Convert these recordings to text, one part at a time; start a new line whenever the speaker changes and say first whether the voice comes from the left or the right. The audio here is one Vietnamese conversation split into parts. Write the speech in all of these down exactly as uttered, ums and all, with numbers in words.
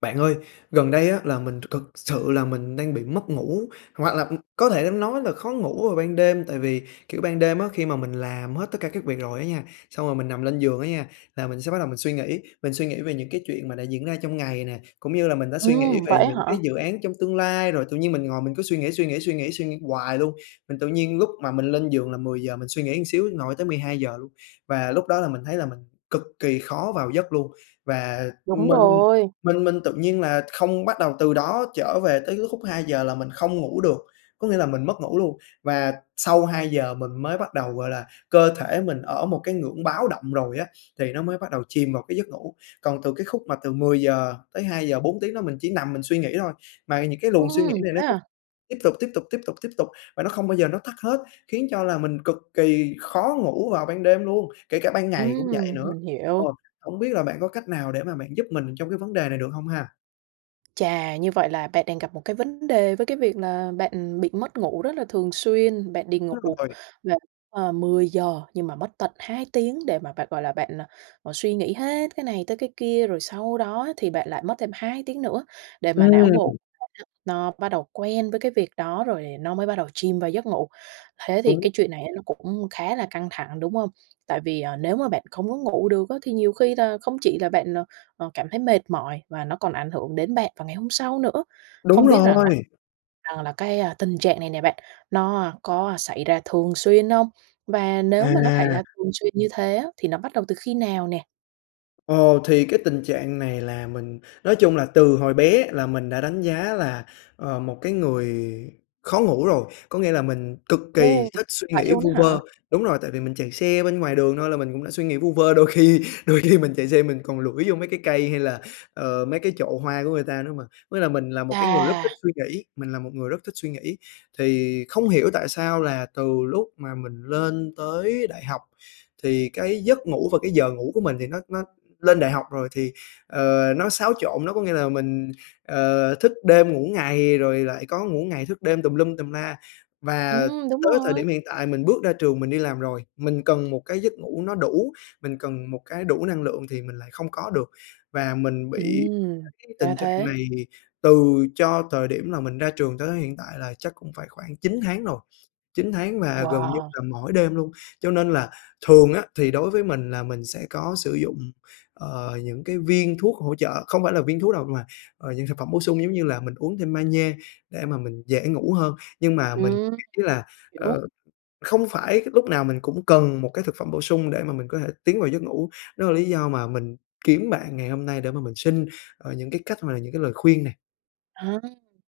left: Bạn ơi, gần đây á là mình th thực sự là mình đang bị mất ngủ hoặc là, ừm, có thể nói là khó ngủ vào ban đêm. Tại vì, kiểu, ban đêm á khi mà mình làm hết tất cả các việc rồi á nha, xong rồi mình nằm lên giường á nha là mình sẽ bắt đầu mình suy nghĩ, mình suy nghĩ về những cái chuyện mà đã diễn ra trong ngày nè, cũng như là mình đã suy nghĩ
right: Ừm,
left: về
right: vậy á
left: những cái
right: hả?
left: dự án trong tương lai, rồi tự nhiên mình ngồi mình cứ suy nghĩ, suy nghĩ, suy nghĩ, suy nghĩ hoài luôn. Mình tự nhiên lúc mà mình lên giường là mười giờ mình suy nghĩ một xíu ngồi tới mười hai giờ luôn. Và lúc đó là mình thấy là mình cực kỳ khó vào giấc luôn và
right: Đúng
left: mình
right: rồi!
left: mình mình tự nhiên là không bắt đầu từ đó trở về tới cái khúc hai giờ là mình không ngủ được, có nghĩa là mình mất ngủ luôn và sau hai giờ mình mới bắt đầu, gọi là, cơ thể mình ở một cái ngưỡng báo động rồi á, thì nó mới bắt đầu chìm vào cái giấc ngủ. Còn từ cái khúc mà từ mười giờ tới hai giờ, bốn tiếng đó mình chỉ nằm mình suy nghĩ thôi, mà những cái luồng suy nghĩ
right: Ừm,
left: này nó
right: thế
left: cứ
right: à?
left: tiếp tục, tiếp tục, tiếp tục, tiếp tục và nó không bao giờ nó tắt hết, khiến cho là mình cực kỳ khó ngủ vào ban đêm luôn, kể cả ban ngày cũng vậy
right: Ừm,
left: nữa.
right: mình
left: Ờ,
right: hiểu.
left: hổng biết là bạn có cách nào để mà bạn giúp mình trong cái vấn đề này được hông ha?
right: Chà, như vậy là bạn đang gặp một cái vấn đề với cái việc là bạn bị mất ngủ rất là thường xuyên, bạn đi ngủ
left: Đúng rồi.
right: là, à, mười giờ nhưng mà mất tận hai tiếng để mà bạn, gọi là, bạn suy nghĩ hết cái này tới cái kia, rồi sau đó thì bạn lại mất thêm hai tiếng nữa để mà não bộ
left: Ừm.
right: nó bắt đầu quen với cái việc đó rồi nó mới bắt đầu chìm vào giấc ngủ. Thế thì
left: Đúng
right: cái chuyện này nó cũng khá là căng thẳng, đúng hông? Tại vì, ờ, nếu mà bạn không có ngủ được á thì nhiều khi là không chỉ là bạn, ờ, ờ, cảm thấy mệt mỏi và nó còn ảnh hưởng đến bạn vào ngày hôm sau nữa.
left: Đúng
right: Không biết rằng là
left: rồi!
right: rằng là cái tình trạng này nè bạn nó có xảy ra thường xuyên hông? Và nếu mà nó xảy
left: À!
right: ra thường xuyên như thế á, thì nó bắt đầu từ khi nào nè?
left: Ờ, thì cái tình trạng này là mình nói chung là từ hồi bé là mình đã đánh giá là, ờ, một cái người khó ngủ rồi, có nghĩa là mình cực
right: Ừ,
left: kỳ thích suy
right: vậy
left: nghĩ
right: luôn
left: vu
right: á
left: vơ.
right: hả?
left: Đúng rồi, tại vì mình chạy xe bên ngoài đường thôi là mình cũng đã suy nghĩ vu vơ, đôi khi đôi khi mình chạy xe mình còn lủi vô mấy cái cây hay là, ờ, mấy cái chậu hoa của người ta nữa mà. Với lại mình là một cái người rất thích
right: Chà!
left: suy nghĩ mình là một người rất thích suy nghĩ. Thì không hiểu tại sao là từ lúc mà mình lên tới đại học thì cái giấc ngủ và cái giờ ngủ của mình thì nó nó lên đại học rồi thì, ờ, nó xáo trộn, nó có nghĩa là mình, ờ, thức đêm ngủ ngày rồi lại có ngủ ngày thức đêm tùm lum tùm la. Và
right: Ừm, đúng
left: tới thời
right: rồi!
left: điểm hiện tại mình bước ra trường mình đi làm rồi, mình cần một cái giấc ngủ nó đủ, mình cần một cái đủ năng lượng thì mình lại không có được. Và mình bị
right: Ừm!
left: cái
right: Ra
left: tình trạng
right: thế.
left: này từ cho thời điểm là mình ra trường tới hiện tại là chắc cũng phải khoảng chín tháng rồi, chín tháng và gần như
right: Wow!
left: là mỗi đêm luôn. Cho nên là thường á thì đối với mình là mình sẽ có sử dụng, ờ, những cái viên thuốc hỗ trợ không phải là viên thuốc đâu mà, ờ, dạng thực phẩm bổ sung giống như là mình uống thêm magie để mà mình dễ ngủ hơn. Nhưng mà mình
right: Ừm,
left: nghĩ là,
right: hiểu.
left: ờ, không phải lúc nào mình cũng cần một cái thực phẩm bổ sung để mà mình có thể tiến vào giấc ngủ, đó là lý do mà mình kiếm bạn ngày hôm nay để mà mình xin, ờ, những cái cách hoặc là những cái lời khuyên nè.
right: À,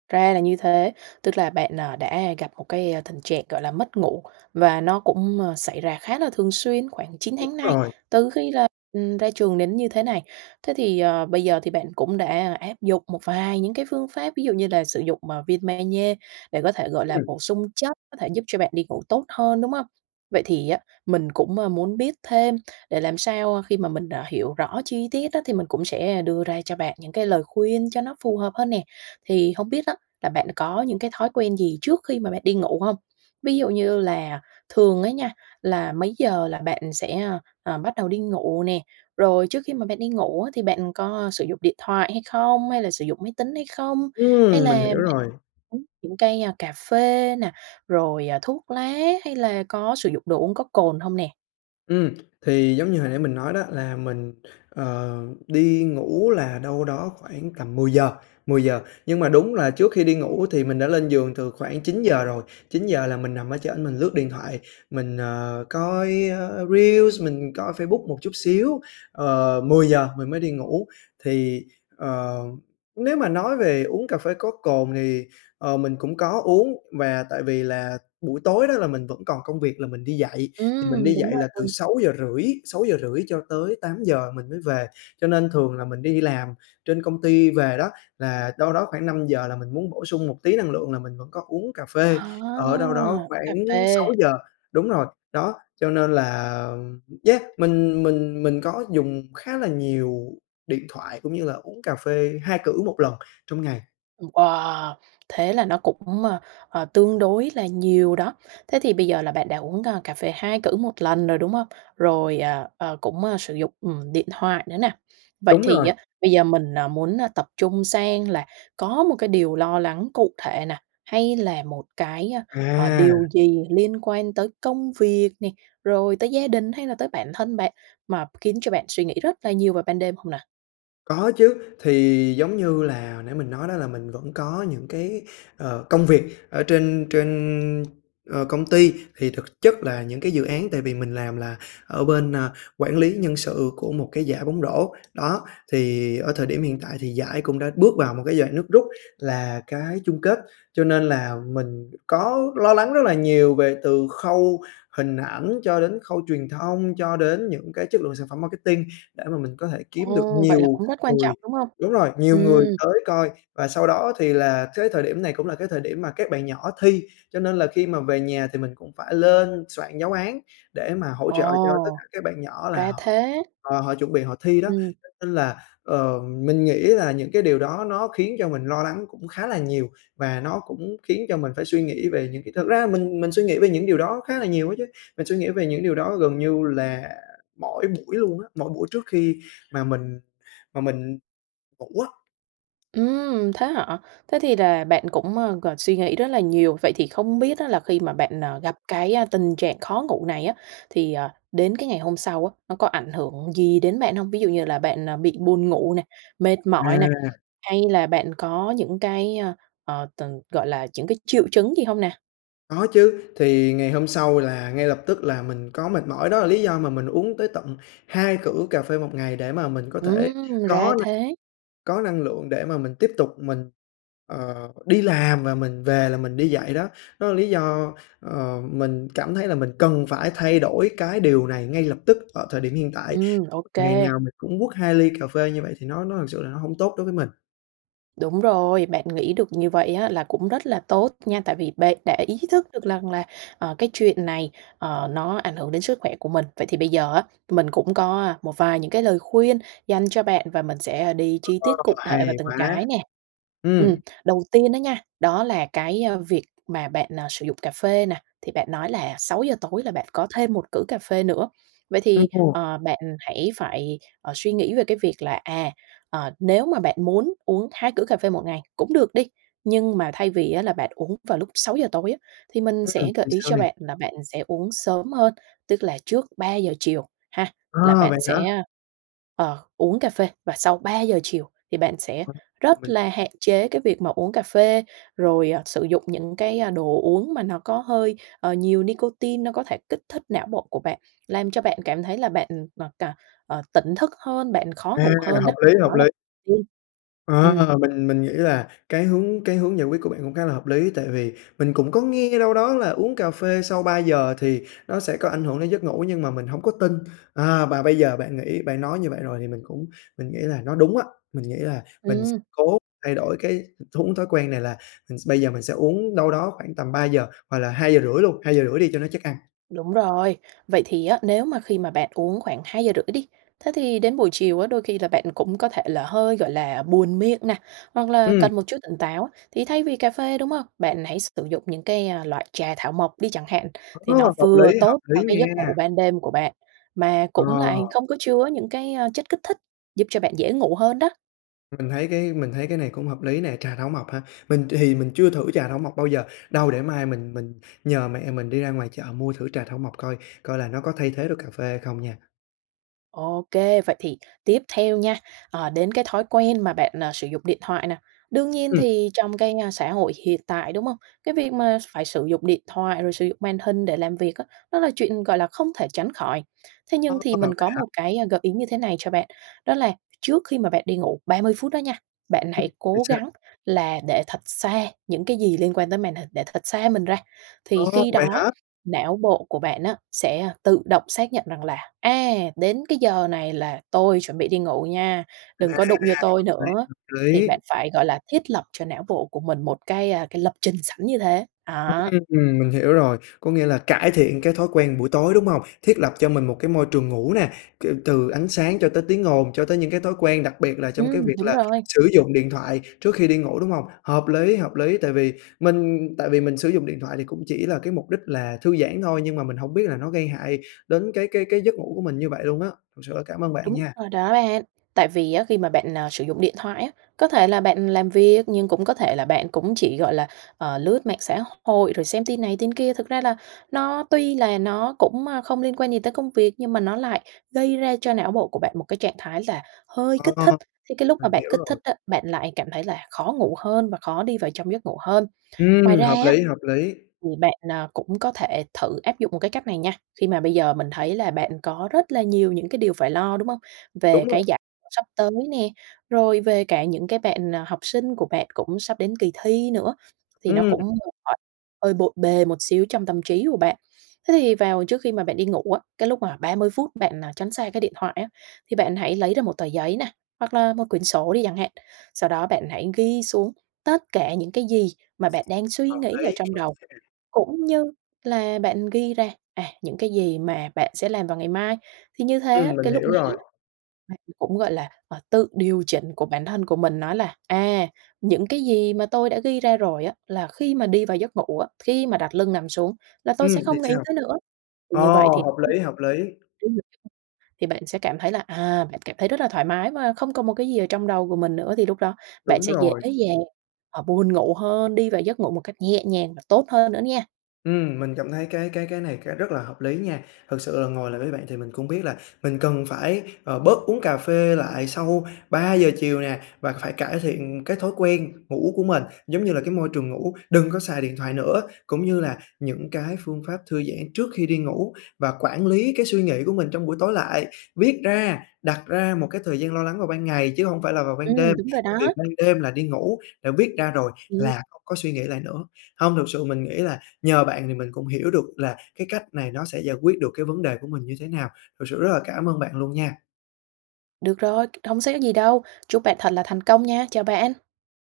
right: ra là như thế, tức là bạn, à, đã gặp, a, một cái tình trạng, gọi là, mất ngủ, và nó cũng, ờ, xảy ra khá là thường xuyên khoảng chín
left: Đúng
right: tháng nay,
left: rồi.
right: từ khi là, ừm, ra trường đến như thế này. Thế thì, ờ, bây giờ thì bạn cũng đã, a, áp dụng một vài những cái phương pháp ví dụ như là sử dụng, à, viên ma nhê để có thể, gọi là,
left: Ừm.
right: bổ sung chất, có thể giúp cho bạn đi ngủ tốt hơn, đúng hông? Vậy thì á, mình cũng, a, muốn biết thêm để làm sao, ơ, khi mà mình, ờ, hiểu rõ chi tiết á thì mình cũng sẽ đưa ra cho bạn những cái lời khuyên cho nó phù hợp hơn nè. Thì hông biết á, là bạn có những cái thói quen gì trước khi mà bạn đi ngủ hông? Ví dụ như là thường á nha, là mấy giờ là bạn sẽ, ơ, ờ, bắt đầu đi ngủ nè? Rồi trước khi mà bạn đi ngủ á, thì bạn có sử dụng điện thoại hay không, hay là sử dụng máy tính hay không? Hay
left: Ừm, mình
right: là
left: hiểu rồi.
right: uống những cái, a, cà phê nè, rồi, à, thuốc lá hay là có sử dụng đồ uống có cồn hông nè?
left: Ừm, thì giống như hồi nãy mình nói đó là mình, ờ, đi ngủ là đâu đó khoảng tầm mười giờ, mười giờ nhưng mà đúng là trước khi đi ngủ thì mình đã lên giường từ khoảng chín giờ rồi, chín giờ là mình nằm ở trển mình lướt điện thoại, mình, ờ, coi, ơ, reels, mình coi Facebook một chút xíu. Ờ, mười giờ mình mới đi ngủ thì, ờ, nếu mà nói về uống cà phê có cồn, thì, ờ, mình cũng có uống và tại vì là buổi tối đó là mình vẫn còn công việc là mình đi dạy, thì mình
right: Ừm,
left: đi
right: đúng
left: dạy là từ
right: rồi.
left: sáu giờ rưỡi, sáu giờ rưỡi cho tới tám giờ mình mới về, cho nên thường là mình đi làm trên công ty về đó là đâu đó khoảng năm giờ là mình muốn bổ sung một tí năng lượng là mình vẫn có uống cà phê,
right: À,
left: ở đâu đó
right: uống cà
left: khoảng
right: phê.
left: sáu giờ. Đúng rồi, đó, cho nên là yeah, mình mình mình có dùng khá là nhiều điện thoại, cũng như là uống cà phê hai cữ một lần trong ngày.
right: Ừm, wow! Thế là nó cũng, ơ, ờ, tương đối là nhiều đó. Thế thì bây giờ là bạn đã uống, a, cà phê hai cữ một lần rồi, đúng không? Rồi, ờ, ờ, cũng sử dụng, ừm, điện thoại nữa nè. Vậy
left: Đúng
right: thì
left: rồi.
right: á, bây giờ mình, ờ, muốn, ơ, tập trung sang là có một cái điều lo lắng cụ thể nè, hay là một cái, ơ, ờ,
left: À!
right: điều gì liên quan tới công việc nè, rồi tới gia đình hay là tới bản thân bạn mà khiến cho bạn suy nghĩ rất là nhiều vào ban đêm hông nè?
left: Có chứ, thì giống như là nãy mình nói đó là mình vẫn có những cái, ờ, công việc ở trên trên, ờ, công ty. Thì thực chất là những cái dự án tại vì mình làm là ở bên, a, quản lý nhân sự của một cái giải bóng rổ, đó. Thì ở thời điểm hiện tại thì giải cũng đã bước vào một cái giai đoạn nước rút là cái chung kết, cho nên là mình có lo lắng rất là nhiều, về từ khâu hình ảnh cho đến khâu truyền thông, cho đến những cái chất lượng sản phẩm marketing để mà mình có thể kiếm được
right: Ồ! Vậy là
left: nhiều
right: cũng rất quan
left: người
right: trọng, đúng hông?
left: đúng rồi, nhiều người
right: Ừm.
left: tới coi. Và sau đó thì là thới thời điểm này cũng là cái thời điểm mà các bạn nhỏ thi, cho nên là khi mà về nhà thì mình cũng phải lên soạn giáo án để mà hỗ trợ cho tất cả
right: Ồ!
left: các bạn nhỏ, là
right: Ra
left: họ
right: thế.
left: họ họ chuẩn bị họ thi đó.
right: Ừm.
left: Nên là, ờ, mình nghĩ là những cái điều đó nó khiến cho mình lo lắng cũng khá là nhiều, và nó cũng khiến cho mình phải suy nghĩ về những cái thực ra mình mình suy nghĩ về những điều đó khá là nhiều ấy chứ, mình suy nghĩ về những điều đó gần như là mỗi buổi luôn á, mỗi buổi trước khi mà mình mà mình ngủ á.
right: Ừm, thế hả? Thế thì là bạn cũng, ơ, còn suy nghĩ rất là nhiều. Vậy thì không biết á là khi mà bạn, ờ, gặp cái, ơ, tình trạng khó ngủ này á, thì, ờ, đến cái ngày hôm sau á, nó có ảnh hưởng gì đến bạn hông? Ví dụ như là bạn, à, bị buồn ngủ nè, mệt mỏi nè,
left: À.
right: hay là bạn có những cái ơ, ờ, từng gọi là, chững cái triệu chứng gì hông nè?
left: Có chứ, thì ngày hôm sau là ngay lập tức là mình có mệt mỏi, đó là lý do mà mình uống tới tận hai cữ cà phê một ngày, để mà mình có thể
right: Ừm, ra
left: có na
right: thế!
left: có năng lượng để mà mình tiếp tục mình, ờ, đi làm và mình về là mình đi dạy đó. Đó là lý do, ờ, mình cảm thấy là mình cần phải thay đổi cái điều này ngay lập tức ở thời điểm hiện tại,
right: Ừm, ô
left: ngày
right: kê.
left: nào mình cũng quất hai ly cà phê như vậy thì nó nó thực sự là nó hông tốt đối với mình.
right: Đúng rồi, bạn nghĩ được như vậy á là cũng rất là tốt nha, tại vì bạn đã ý thức được rằng là, ờ, cái chuyện này, ờ, nó ảnh hưởng đến sức khỏe của mình. Vậy thì bây giờ á, mình cũng có, a, một vài những cái lời khuyên dành cho bạn và mình sẽ, ơ, đi
left: [unintelligible]
right: chi
left: Ờ,
right: tiết cụ thể vào
left: hay
right: từng
left: quá!
right: cái nè. Ừm,
left: Ừm.
right: đầu tiên á nha, đó là cái, a, việc mà bạn, à, sử dụng cà phê nè, thì bạn nói là sáu giờ tối là bạn có thêm một cữ cà phê nữa, vậy
left: Ưm,
right: thì,
left: ồ.
right: ờ, bạn hãy phải, ờ, suy nghĩ về cái việc là, à, ờ, nếu mà bạn muốn uống hai cữ cà phê một ngày cũng được đi, nhưng mà thay vì á, là bạn uống vào lúc sáu giờ tối á, thì mình
left: Ừm,
right: sẽ gợi
left: thì
right: ý
left: sao
right: cho
left: nè?
right: bạn là bạn sẽ uống sớm hơn. Tức là trước ba giờ chiều ha, là
left: Ờ,
right: bạn
left: vậy hả?
right: sẽ, ờ, uống cà phê và sau ba giờ chiều thì bạn sẽ
left: [unintelligible] Mà
right: rất
left: mình
right: là
left: [unintelligible]
right: hạn chế cái việc mà uống cà phê, rồi, ờ, sử dụng những cái, a, đồ uống mà nó có hơi, ờ, nhiều nicotine, nó có thể kích thích não bộ của bạn, làm cho bạn cảm thấy là bạn ừm, mà cà ờ, tỉnh thức hơn, bạn khó
left: À,
right: ngủ hơn
left: hợp
right: á.
left: lý,
right: Đó
left: hợp lý!
right: là [unintelligible] ừm.
left: Ờ, mình mình nghĩ là cái hướng cái hướng giải quyết của bạn cũng khá là hợp lý, tại vì mình cũng có nghe đâu đó là uống cà phê sau ba giờ thì nó sẽ có ảnh hưởng đến giấc ngủ nhưng mà mình hông có tin. À, và bây giờ bạn nghĩ bạn nói như vậy rồi thì mình cũng mình nghĩ là nó đúng á, mình nghĩ là mình s
right: Ừm.
left: cố thay đổi cái thuống thói quen này là, ừm, s bây giờ mình sẽ uống đâu đó khoảng tầm ba giờ hoặc là hai giờ rưỡi luôn, hai giờ rưỡi đi cho nó chắc ăn.
right: Đúng rồi. Vậy thì á, nếu mà khi mà bạn uống khoảng hai giờ rưỡi đi, thế thì đến buổi chiều á, đôi khi là bạn cũng có thể là hơi, gọi là, buồn miệng nè, hoặc là
left: Ừm.
right: cần một chút tỉnh táo thì thay vì cà phê, đúng hông, bạn hãy sử dụng những cái, a, loại trà thảo mộc đi chẳng hạn, thì
left: Ô,
right: nó
left: hợp
right: vừa
left: lý, hợp
right: tốt cho
left: lý
right: cái giấc
left: nha!
right: ngủ ban đêm của bạn, mà
left: Ờ.
right: cũng lại không có chứa những cái, a, chất kích thích giúp cho bạn dễ ngủ hơn đó.
left: Mình thấy cái mình thấy cái này cũng hợp lý nè, trà thảo mộc hả? Mình thì mình chưa thử trà thảo mộc bao giờ, đâu để mai mình mình nhờ mẹ mình đi ra ngoài chợ mua thử trà thảo mộc coi, coi là nó có thay thế được cà phê hay không nha.
right: Ô kê, vậy thì tiếp theo nha, ờ, đến cái thói quen mà bạn, ờ, sử dụng điện thoại nè. Đương nhiên
left: Ừm.
right: thì trong cái, a, xã hội hiện tại, đúng hông? Cái việc mà phải sử dụng điện thoại, rồi sử dụng màn hình để làm việc á, nó là chuyện, gọi là, không thể tránh khỏi. Thế nhưng
left: Ơ,
right: thì mình
left: [unintelligible] vậy
right: có
left: hả?
right: một cái gợi ý như thế này cho bạn, đó là trước khi mà bạn đi ngủ ba mươi phút đó nha, bạn
left: Ưm,
right: hãy
left: vậy
right: cố
left: sao?
right: gắng là để thật xa những cái gì liên quan tới màn hình, để thật xa mình ra.
left: Ờ,
right: Thì khi
left: vậy
right: đó
left: hả?
right: não bộ của bạn á sẽ tự động xác nhận rằng là "A! Đến cái giờ này là tôi chuẩn bị đi ngủ nha,
left: À,
right: đừng có đụng vô tôi
left: hợp lý,
right: nữa."
left: hợp
right: thì
left: lý.
right: bạn phải, gọi là, thiết lập cho não bộ của mình một cái, a, cái lập trình sẵn như thế, đó.
left: Ừm, mình hiểu rồi, có nghĩa là cải thiện cái thói quen buổi tối, đúng hông? Thiết lập cho mình một cái môi trường ngủ nè, kiểu, từ ánh sáng cho tới tiếng ồn, cho tới những cái thói quen, đặc biệt là trong cái
right: Ừm,
left: việc
right: đúng
left: là
right: rồi.
left: sử dụng điện thoại trước khi đi ngủ, đúng hông? Hợp lý, hợp lý, tại vì mình tại vì mình sử dụng điện thoại thì cũng chỉ là cái mục đích là thư giãn thôi, nhưng mà mình hổng biết là nó gây hại đến cái cái cái giấc ngủ của mình như vậy luôn á. Thật sự là cảm ơn bạn
right: Đúng
left: nha.
right: rồi đó ạn. Tại vì á khi mà bạn, à, sử dụng điện thoại á, có thể là bạn làm việc, nhưng cũng có thể là bạn cũng chỉ, gọi là, ờ, lướt mạng xã hội rồi xem tin này tin kia. Thực ra là nó tuy là nó cũng, a, không liên quan gì tới công việc, nhưng mà nó lại gây ra cho não bộ của bạn một cái trạng thái là hơi kích
left: Ờ,
right: thích, thì cái lúc mà
left: mình
right: bạn
left: hiểu
right: kích thích
left: rồi.
right: á, bạn lại cảm thấy là khó ngủ hơn và khó đi vào trong giấc ngủ hơn. Ngoài
left: Ừm,
right: ra
left: hợp
right: á,
left: lý, hợp lý.
right: thì bạn, à, cũng có thể thử áp dụng một cái cách này nha, khi mà bây giờ mình thấy là bạn có rất là nhiều những cái điều phải lo, đúng hông? Về
left: Đúng
right: cái
left: rồi.
right: giả [unintelligible] sắp tới nè, rồi về cả những cái bạn, à, học sinh của bạn cũng sắp đến kỳ thi nữa, thì nó
left: Ừm.
right: cũng [unintelligible] hơi bộn bề một xíu trong tâm trí của bạn. Thế thì vào trước khi mà bạn đi ngủ á, cái lúc mà ba mươi phút bạn, à, tránh xa cái điện thoại á, thì bạn hãy lấy ra một tờ giấy nà, hoặc là một quyển sổ đi chẳng hạn, sau đó bạn hãy ghi xuống tất cả những cái gì mà bạn đang suy
left: Hợp
right: nghĩ ở
left: lý
right: trong
left: luôn
right: đầu,
left: nha.
right: cũng như là bạn ghi ra, à, những cái gì mà bạn sẽ làm vào ngày mai. Thì như thế
left: Ừm,
right: á,
left: mình
right: cái lúc
left: hiểu rồi.
right: này á bạn cũng, gọi là, à, tự điều chỉnh của bản thân của mình nó là: "À, những cái gì mà tôi đã ghi ra rồi á, là khi mà đi vào giấc ngủ á, khi mà đặt lưng nằm xuống là tôi
left: Ừm,
right: sẽ
left: thì
right: không nghĩ
left: sao?
right: tới nữa." Thì
left: Ờ,
right: như vậy thì
left: hợp lý, hợp lý.
right: [unintelligible] thì bạn sẽ cảm thấy là, à, bạn cảm thấy rất là thoải mái mà không còn một cái gì ở trong đầu của mình nữa thì lúc đó bạn
left: Đúng
right: sẽ dễ
left: rồi.
right: dàng, à, buồn ngủ hơn, đi vào giấc ngủ một cách nhẹ nhàng và tốt hơn nữa nha.
left: Ừm, mình cảm thấy cái cái cái này cái rất là hợp lý nha. Thực sự là ngồi lại với bạn thì mình cũng biết là mình cần phải, ờ, bớt uống cà phê lại sau ba giờ chiều nè và phải cải thiện cái thói quen ngủ của mình, giống như là, cái môi trường ngủ, đừng có xài điện thoại nữa. Cũng như là những cái phương pháp thư giãn trước khi đi ngủ, và quản lý cái suy nghĩ của mình trong buổi tối lại, viết ra, đặt ra một cái thời gian lo lắng vào ban ngày chứ hông phải là vào ban
right: Ừm,
left: đêm,
right: đúng rồi
left: tại vì
right: đó.
left: ban đêm là đi ngủ, đã viết ra rồi
right: Ừm.
left: là không có suy nghĩ lại nữa. Hông, thực sự mình nghĩ là nhờ bạn thì mình cũng hiểu được là cái cách này nó sẽ giải quyết được cái vấn đề của mình như thế nào, thực sự rất là cảm ơn bạn luôn nha!
right: Được rồi, c không sẽ gì đâu. Chúc bạn thật là thành công nha, chào bạn!